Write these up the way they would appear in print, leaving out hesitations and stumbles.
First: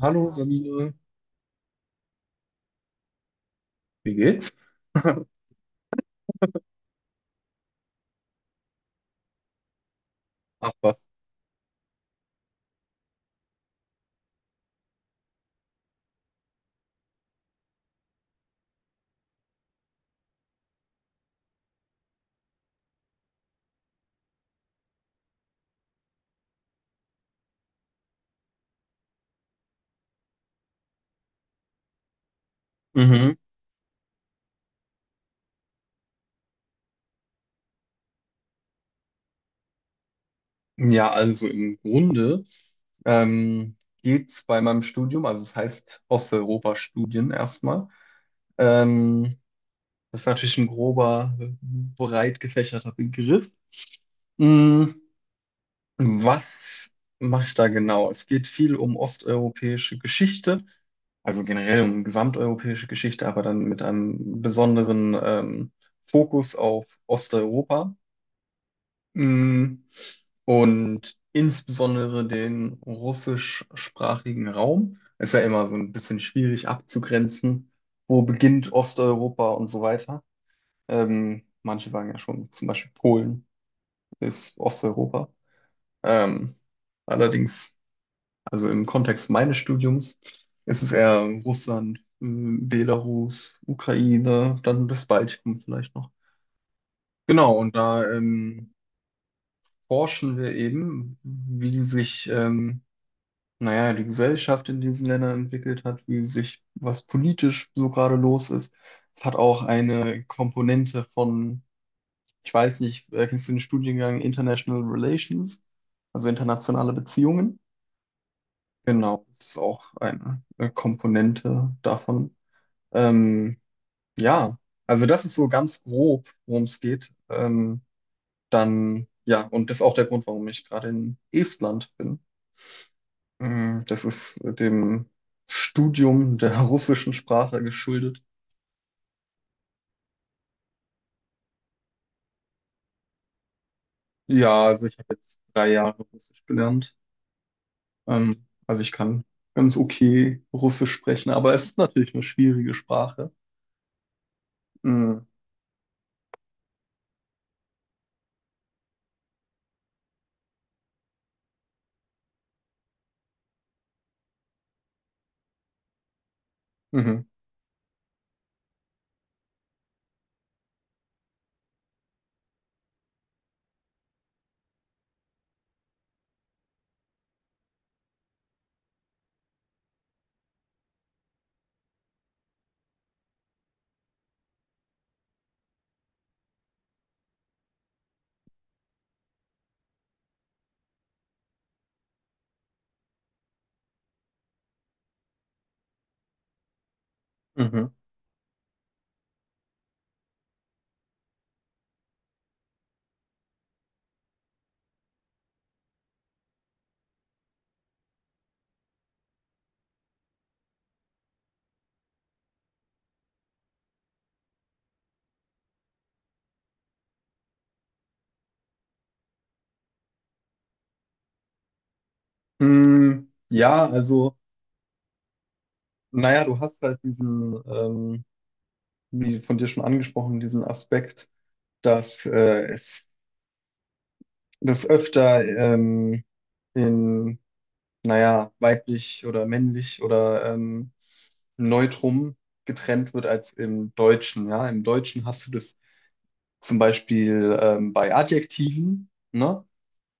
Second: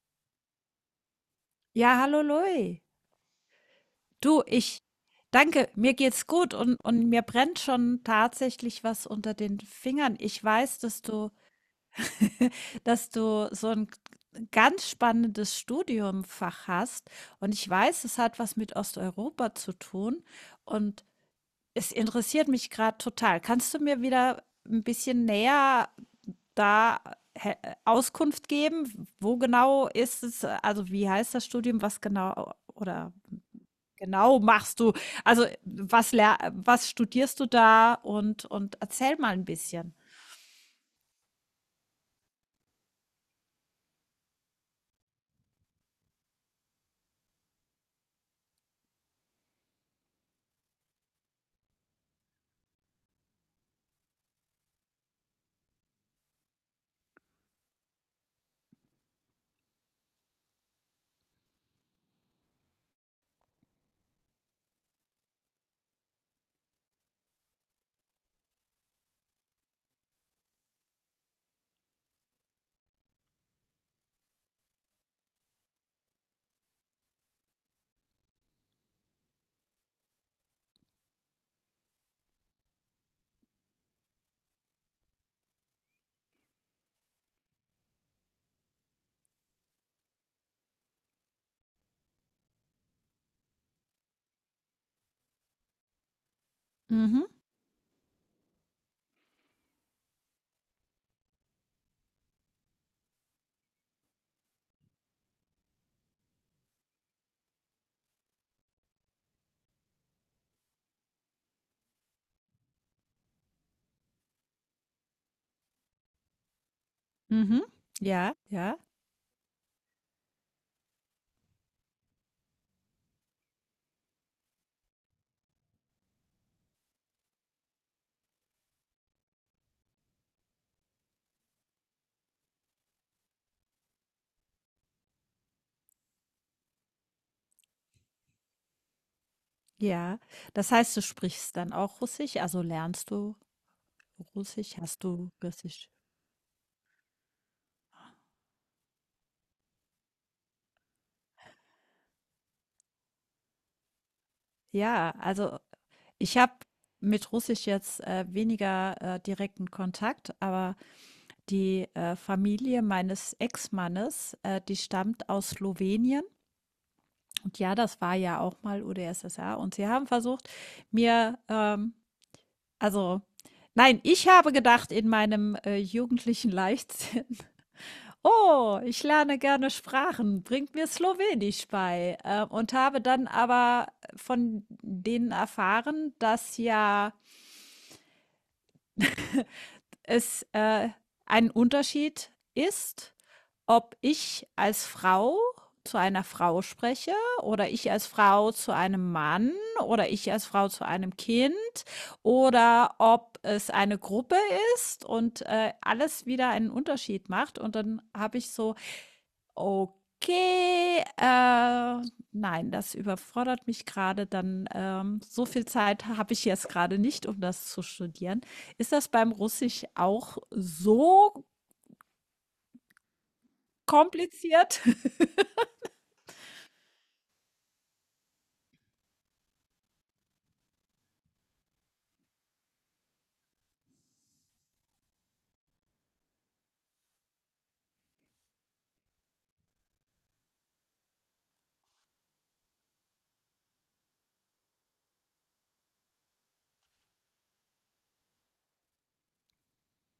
Hallo Sabine, Ja, hallo Louis. wie Du, geht's? ich danke, mir geht's gut und mir brennt schon tatsächlich was unter den Fingern. Ich Ach weiß, was. Dass du so ein ganz spannendes Studiumfach hast und ich weiß, es hat was mit Osteuropa zu tun und es interessiert mich gerade total. Kannst du mir wieder ein bisschen näher da he- Auskunft geben? Wo genau ist es, also wie heißt das Studium, was genau oder? Mhm. Genau, machst du. Also, was studierst du da und erzähl mal ein bisschen. Ja, also im Grunde ähm, geht's bei meinem Studium, also es heißt Osteuropa-Studien erstmal. Ähm, Das ist natürlich ein grober, breit gefächerter Begriff. Mhm. Was mache ich da genau? Es geht viel um osteuropäische Geschichte, also generell um gesamteuropäische Geschichte, aber dann mit einem besonderen Fokus auf Osteuropa. Mm. Und insbesondere den russischsprachigen Raum ist ja immer so ein bisschen schwierig abzugrenzen. Wo beginnt Osteuropa und so weiter? Manche sagen ja schon, zum Beispiel Polen ist Osteuropa. Ähm, allerdings, also im Kontext meines Studiums, ist es eher Russland, Belarus, Ukraine, dann das Baltikum vielleicht noch. Mhm, Genau, und da forschen wir eben, wie sich, naja, die Gesellschaft in diesen Ländern entwickelt hat, wie sich, was politisch so gerade los ist. Es hat auch eine Komponente von, ich weiß nicht, kennst du den Studiengang International Relations, also internationale Beziehungen? mhm. Ja, ja, Genau, das ist auch eine Komponente davon. Ähm, ja, also das ist so ganz grob, worum es geht. Dann, ja, und das ist auch der Grund, warum ich gerade in Estland bin. Mm. Das ist dem Studium der russischen Sprache geschuldet. ja. Das heißt, du sprichst dann auch Russisch? Also, lernst du Ja, Russisch? also ich Hast habe du jetzt drei Russisch? Jahre Russisch gelernt. Also ich kann ganz okay Russisch sprechen, aber es ist natürlich eine schwierige Sprache. Ja, Mm. also, ich habe mit Russisch jetzt, weniger, direkten Kontakt, aber die, Familie meines Ex-Mannes, die stammt aus Slowenien. Mhm, Und ja, das war ja auch mal UdSSR. Und sie haben versucht, mir, ähm also, nein, ich habe gedacht in meinem, jugendlichen Leichtsinn: „Oh, ich lerne gerne Sprachen, bringt mir Slowenisch bei.“ Und habe dann aber von denen erfahren, dass ja es ein Unterschied ist, ob ich als Frau zu einer Frau spreche oder ich mhm. als Frau zu einem Mann oder ich als Frau zu einem Kind oder ob es eine Gruppe ist und alles wieder einen Unterschied macht. Und dann habe ich so okay, nein, das überfordert mich gerade. Dann, so viel Zeit habe ich jetzt gerade nicht, um das zu studieren. Ist das beim Russisch auch so Mm. Ja, also, kompliziert? naja, du hast halt diesen, wie von dir schon angesprochen, diesen Aspekt, dass es das öfter in weiblich oder männlich oder Neutrum getrennt wird als im Deutschen. Ja, im Deutschen hast du das zum Beispiel bei Adjektiven, ne?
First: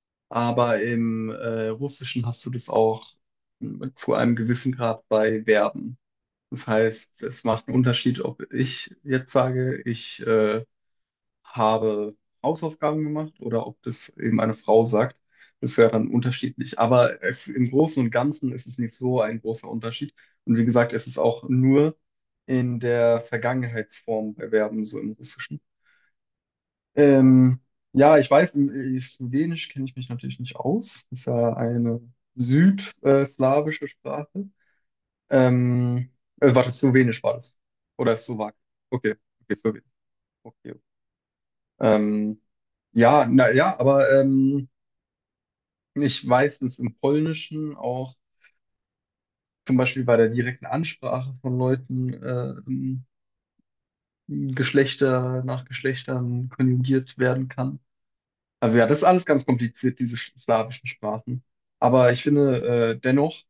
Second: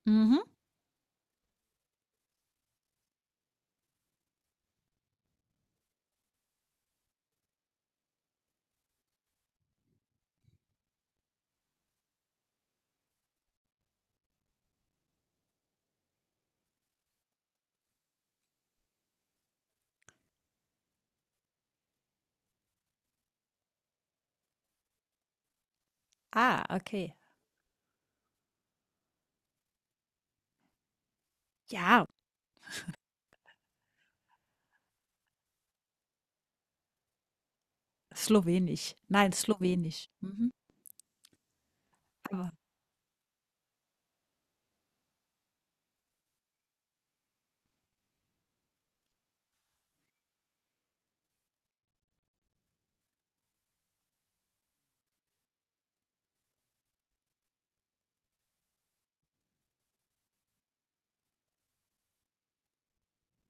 Mhm. Aber im Russischen hast du das auch zu einem gewissen Grad bei Verben. Das heißt, es macht einen Unterschied, ob ich jetzt sage, ich habe Hausaufgaben gemacht oder ob das eben eine Frau sagt. Das wäre dann unterschiedlich. Aber es, im Großen und Ganzen ist es nicht so ein großer Unterschied. Und wie gesagt, es ist auch nur in der Vergangenheitsform bei Verben, so im Russischen. Ah, okay. Ähm, ja, ich weiß, im Slowenisch kenne ich mich natürlich nicht aus. Das ist ja eine Ja, südslawische Sprache. Ähm, Warte, Slowenisch war das. Oder Slowak. Slowenisch. Okay, Nein, okay, Slowenisch. Slowenisch. Mhm. Okay, okay. Ähm, Ja, na ja, aber ich weiß, dass im Polnischen auch zum Beispiel bei der direkten Ansprache von Leuten Geschlechter nach Geschlechtern konjugiert werden kann. Also ja, das ist alles ganz kompliziert, diese slawischen Sprachen. Aber ich finde, dennoch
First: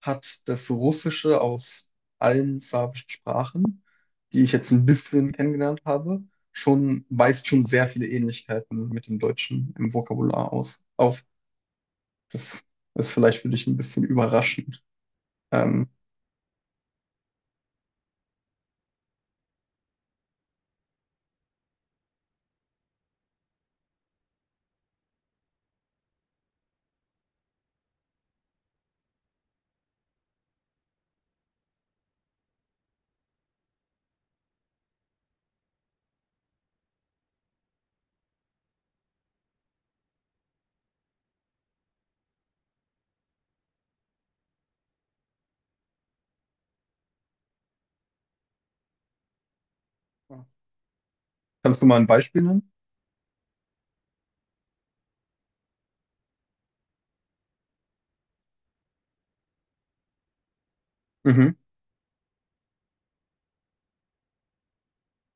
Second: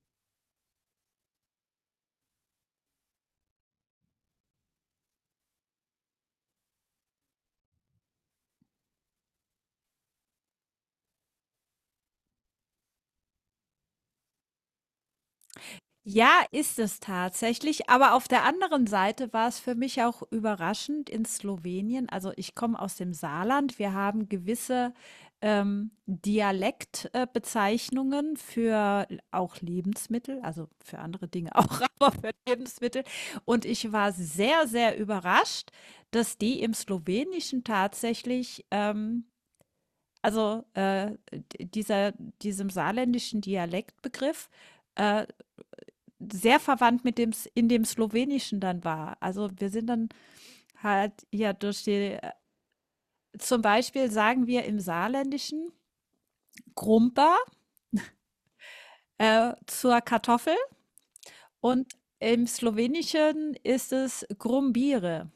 hat das Russische aus allen slawischen Sprachen, die ich jetzt ein bisschen kennengelernt habe, schon, weist schon sehr viele Ähnlichkeiten mit dem Deutschen im Vokabular aus, auf. Das ist vielleicht für dich ein bisschen überraschend. Ähm, Ja, ist es tatsächlich, aber auf der anderen Seite war es für mich auch überraschend in Slowenien. Also, ich komme aus dem Saarland. Wir haben gewisse, Dialekt Bezeichnungen für l auch Lebensmittel, also, für andere Dinge auch, aber für Lebensmittel. Und ich war sehr, sehr überrascht, dass die im Slowenischen tatsächlich, also, d dieser diesem saarländischen Dialektbegriff, äh, sehr verwandt mit dem S in dem Slowenischen dann war. Also, wir sind dann halt ja Kannst durch du die mal ein Beispiel nennen? zum Beispiel sagen wir im Saarländischen „Grumpa“, zur Kartoffel Mhm, und im Slowenischen ist es „Grumbire“,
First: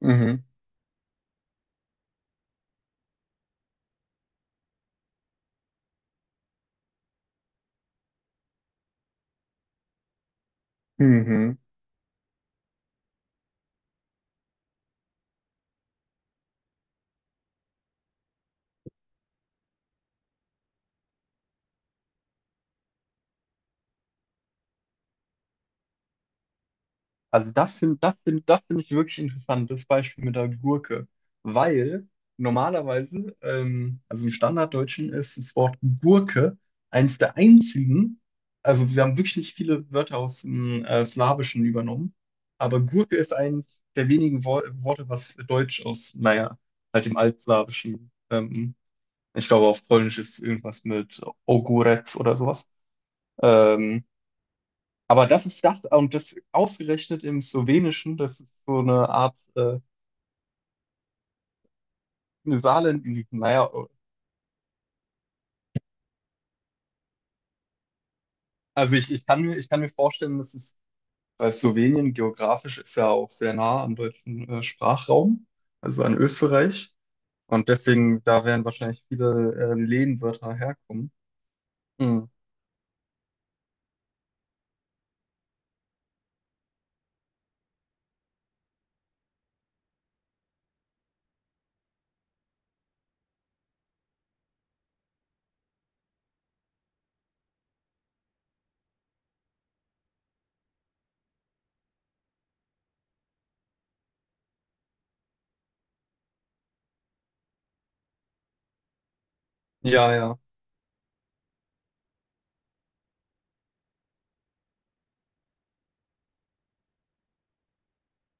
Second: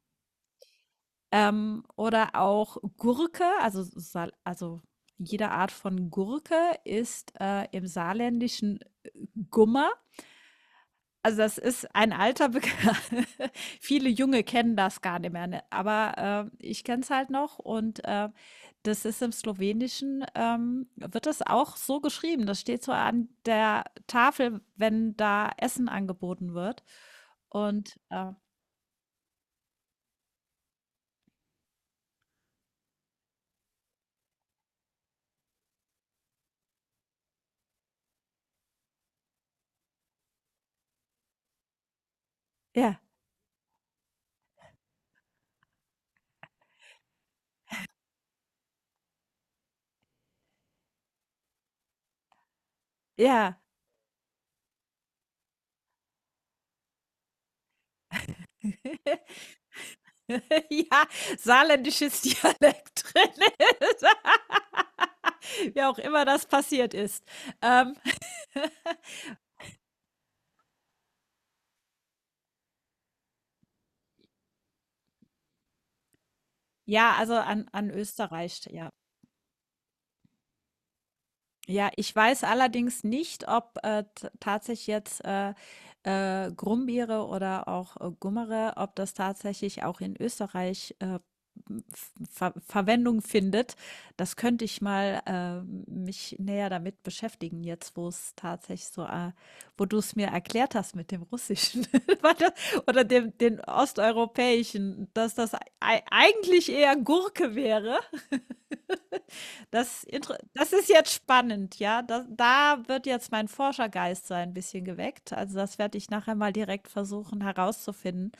mhm, oder auch Gurke, also jede Art von Gurke ist, im Saarländischen Gummer. Also, mhm. das ist ein alter Bekan. Viele Junge kennen das gar nicht mehr, ne? Aber, ich kenne es halt noch und, das ist im Slowenischen, wird das auch so geschrieben. Das steht so an der Tafel, wenn da Essen angeboten wird. Und, Das find ich wirklich interessant, das Beispiel mit der Gurke. Weil normalerweise, also im Standarddeutschen ist das Wort Gurke eins der einzigen, also wir haben wirklich nicht viele Wörter aus dem Slawischen übernommen, aber ja, Gurke ist eins der wenigen Wo Worte, was Deutsch aus, naja, halt dem Altslawischen ich glaube, auf Polnisch ist irgendwas mit Ogórek oder sowas. ja. Ähm, aber das ist das, und das ausgerechnet im Slowenischen, das ist so eine Art Ja, saarländisches eine Saarland, Dialekt drin naja, ist. Wie auch immer das passiert ist. Ähm, ich kann mir vorstellen, dass es, weil Slowenien geografisch ist ja auch sehr nah am deutschen Sprachraum, also an Österreich. ja, also Und an an deswegen, da werden Österreich, ja. wahrscheinlich viele Lehnwörter herkommen. Ja, ich Hm. weiß allerdings nicht, ob, t tatsächlich jetzt, Brombeere oder auch, Gummere, ob das tatsächlich auch in Österreich, m f Ver Verwendung findet. Das könnte ich mal, mich näher damit beschäftigen jetzt, wo es tatsächlich so, wo du es mir erklärt hast mit dem Russischen warte oder dem den Osteuropäischen, dass das ei eigentlich eher Gurke wäre. Ja, ja. Das ist jetzt spannend, ja. Da wird jetzt mein Forschergeist so ein bisschen geweckt. Also, das werde ich nachher mal direkt versuchen herauszufinden,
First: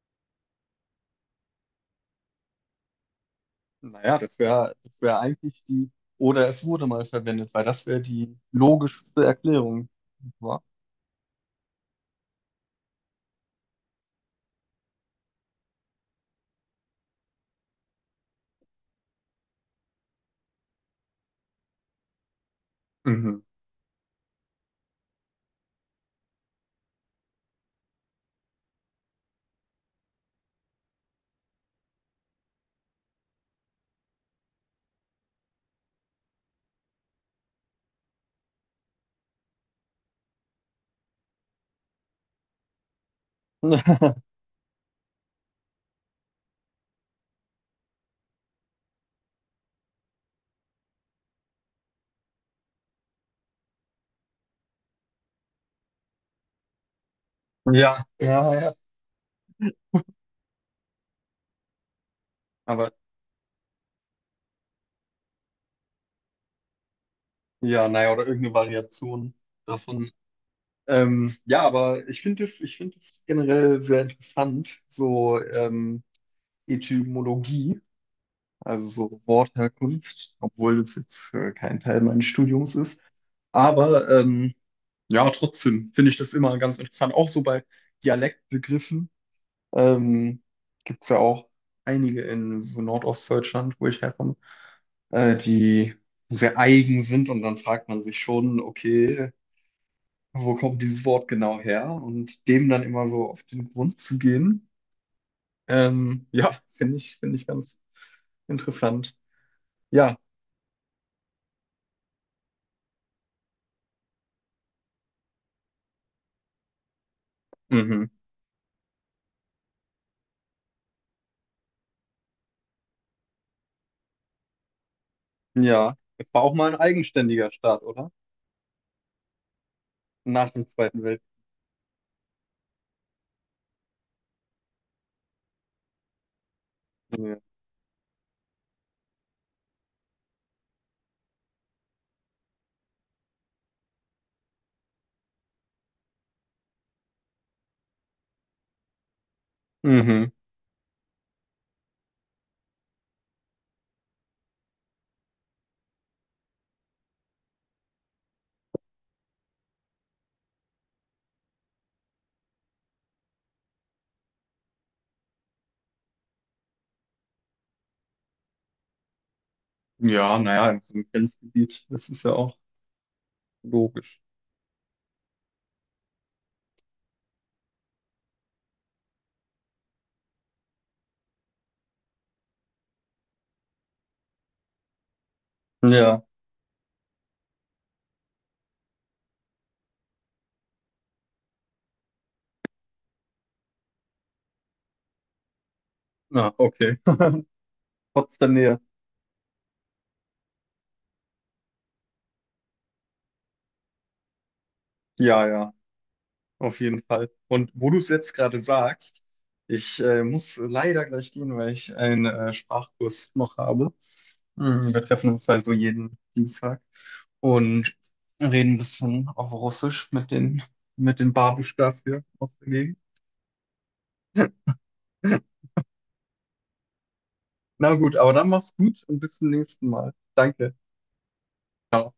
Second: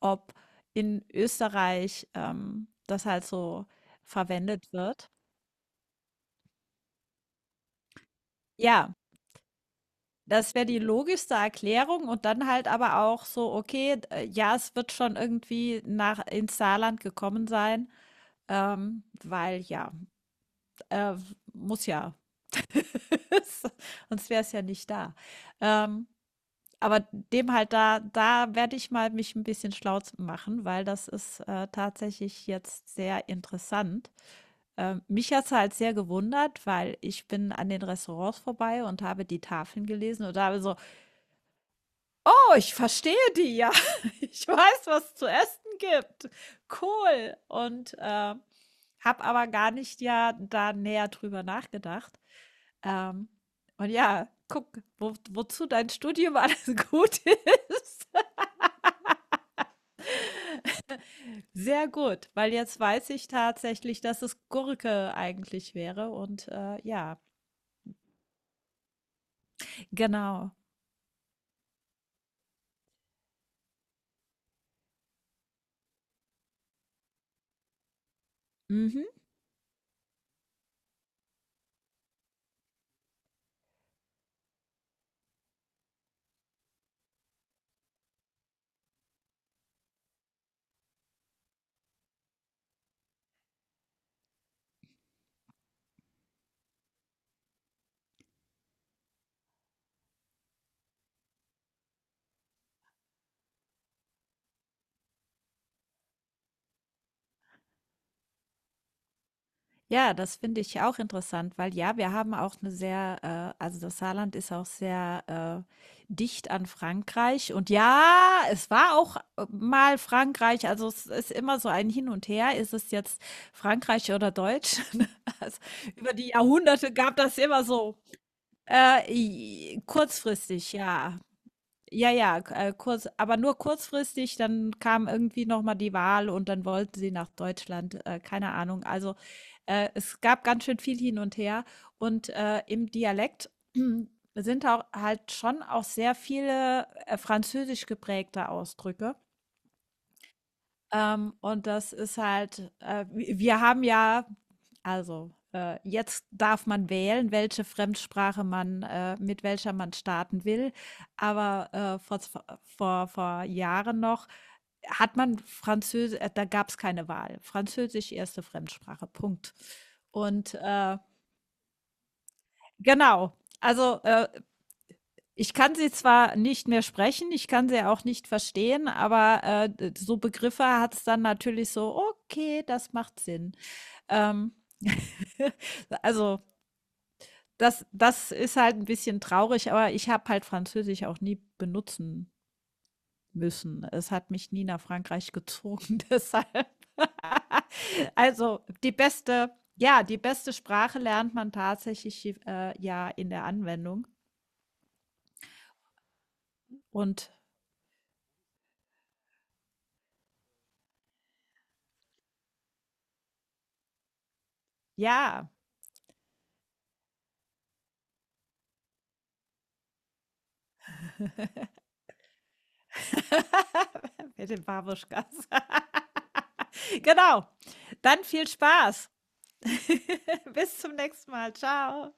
ob in Österreich, das halt so Naja, das verwendet wäre das wird. wär eigentlich die, oder es wurde mal verwendet, weil das wäre die Ja, logischste Erklärung. das Wa? wäre die logischste Erklärung und dann halt aber auch so, okay, d ja, es wird schon irgendwie nach ins Saarland gekommen sein, weil ja, äh, muss ja. Mhm. Sonst wäre es ja nicht da. Ähm, aber dem halt da da werde ich mal mich ein bisschen schlau z machen, weil das ist, tatsächlich jetzt sehr interessant. Mich hat es halt sehr gewundert, weil ich bin an den Restaurants vorbei und habe die Tafeln gelesen und habe so: „Oh, ich verstehe die ja. Ich weiß, was es zu essen gibt. Cool.“ Und, habe aber gar nicht ja da näher drüber nachgedacht. Ähm, und ja, guck, wo wozu dein Studium alles gut Ja, ist. ja, ja. Sehr gut, weil jetzt Aber weiß ich tatsächlich, dass es Gurke eigentlich wäre und, ja, ja, naja, oder irgendeine Variation davon. genau. Ja, aber ich finde es generell sehr interessant, so Etymologie, also Mhm. so Wortherkunft, obwohl das jetzt kein Teil meines Studiums ist. Aber ja, trotzdem finde ich das immer ganz interessant. Auch so bei Dialektbegriffen ähm, gibt es ja auch einige in so Nordostdeutschland, wo ich herkomme, die sehr eigen sind und dann fragt man sich schon, okay, wo kommt dieses Wort genau her? Und dem dann immer so auf den Grund zu gehen, ja, finde ich ganz interessant. Ja, Ja, das finde ich auch interessant, weil ja, wir haben auch eine sehr, also, das Saarland ist auch sehr, dicht an Frankreich und ja, mhm. es war auch, mal Frankreich, also, es ist immer so ein Hin und Her. Ist es jetzt Frankreich oder Deutsch? Also, Ja, über es die war auch mal ein Jahrhunderte gab das eigenständiger immer Staat, so, oder? I Nach dem kurzfristig, Zweiten ja. Ja, ja, k kurz, aber nur kurzfristig, dann kam irgendwie noch mal die Wahl und dann wollten sie nach Weltkrieg. Deutschland, keine Ahnung. Also, es gab ganz schön viel hin und her und, im Dialekt sind auch halt schon auch sehr viele, französisch geprägte Ausdrücke. Mhm. Und das ist halt wi wir haben ja also, jetzt darf man wählen, welche Fremdsprache man mit welcher man starten will. Aber, vor vor Jahren noch hat man Französisch. Da gab es keine Wahl. Französisch erste Fremdsprache, Punkt. Ja, Und, naja, in so einem Grenzgebiet, das ist ja auch genau, also, logisch. Ich kann sie zwar nicht mehr sprechen, ich kann sie auch nicht verstehen, aber, d so Begriffe hat es dann natürlich so: „Okay, das macht Sinn.“ Ähm, Ja, also, das ist halt ein bisschen traurig, aber ich habe halt Französisch auch nie benutzen müssen. Es hat mich nie nach Frankreich gezogen, deshalb. na, okay. Trotz der Also, Nähe. die beste ja, die beste Sprache lernt man tatsächlich, ja in der Anwendung Ja, ja, auf jeden und Fall. Und wo du es jetzt gerade sagst, ich muss leider gleich gehen, weil ich einen Sprachkurs noch habe. Mhm. Wir treffen uns ja. also jeden Dienstag und reden ein bisschen auf Russisch mit den Babuschkas hier aus der Gegend. Mit den Babuschkas. Genau. Na gut, Dann aber viel dann mach's gut Spaß. und bis zum nächsten Mal. Danke. Bis zum nächsten Mal. Ciao. Ciao.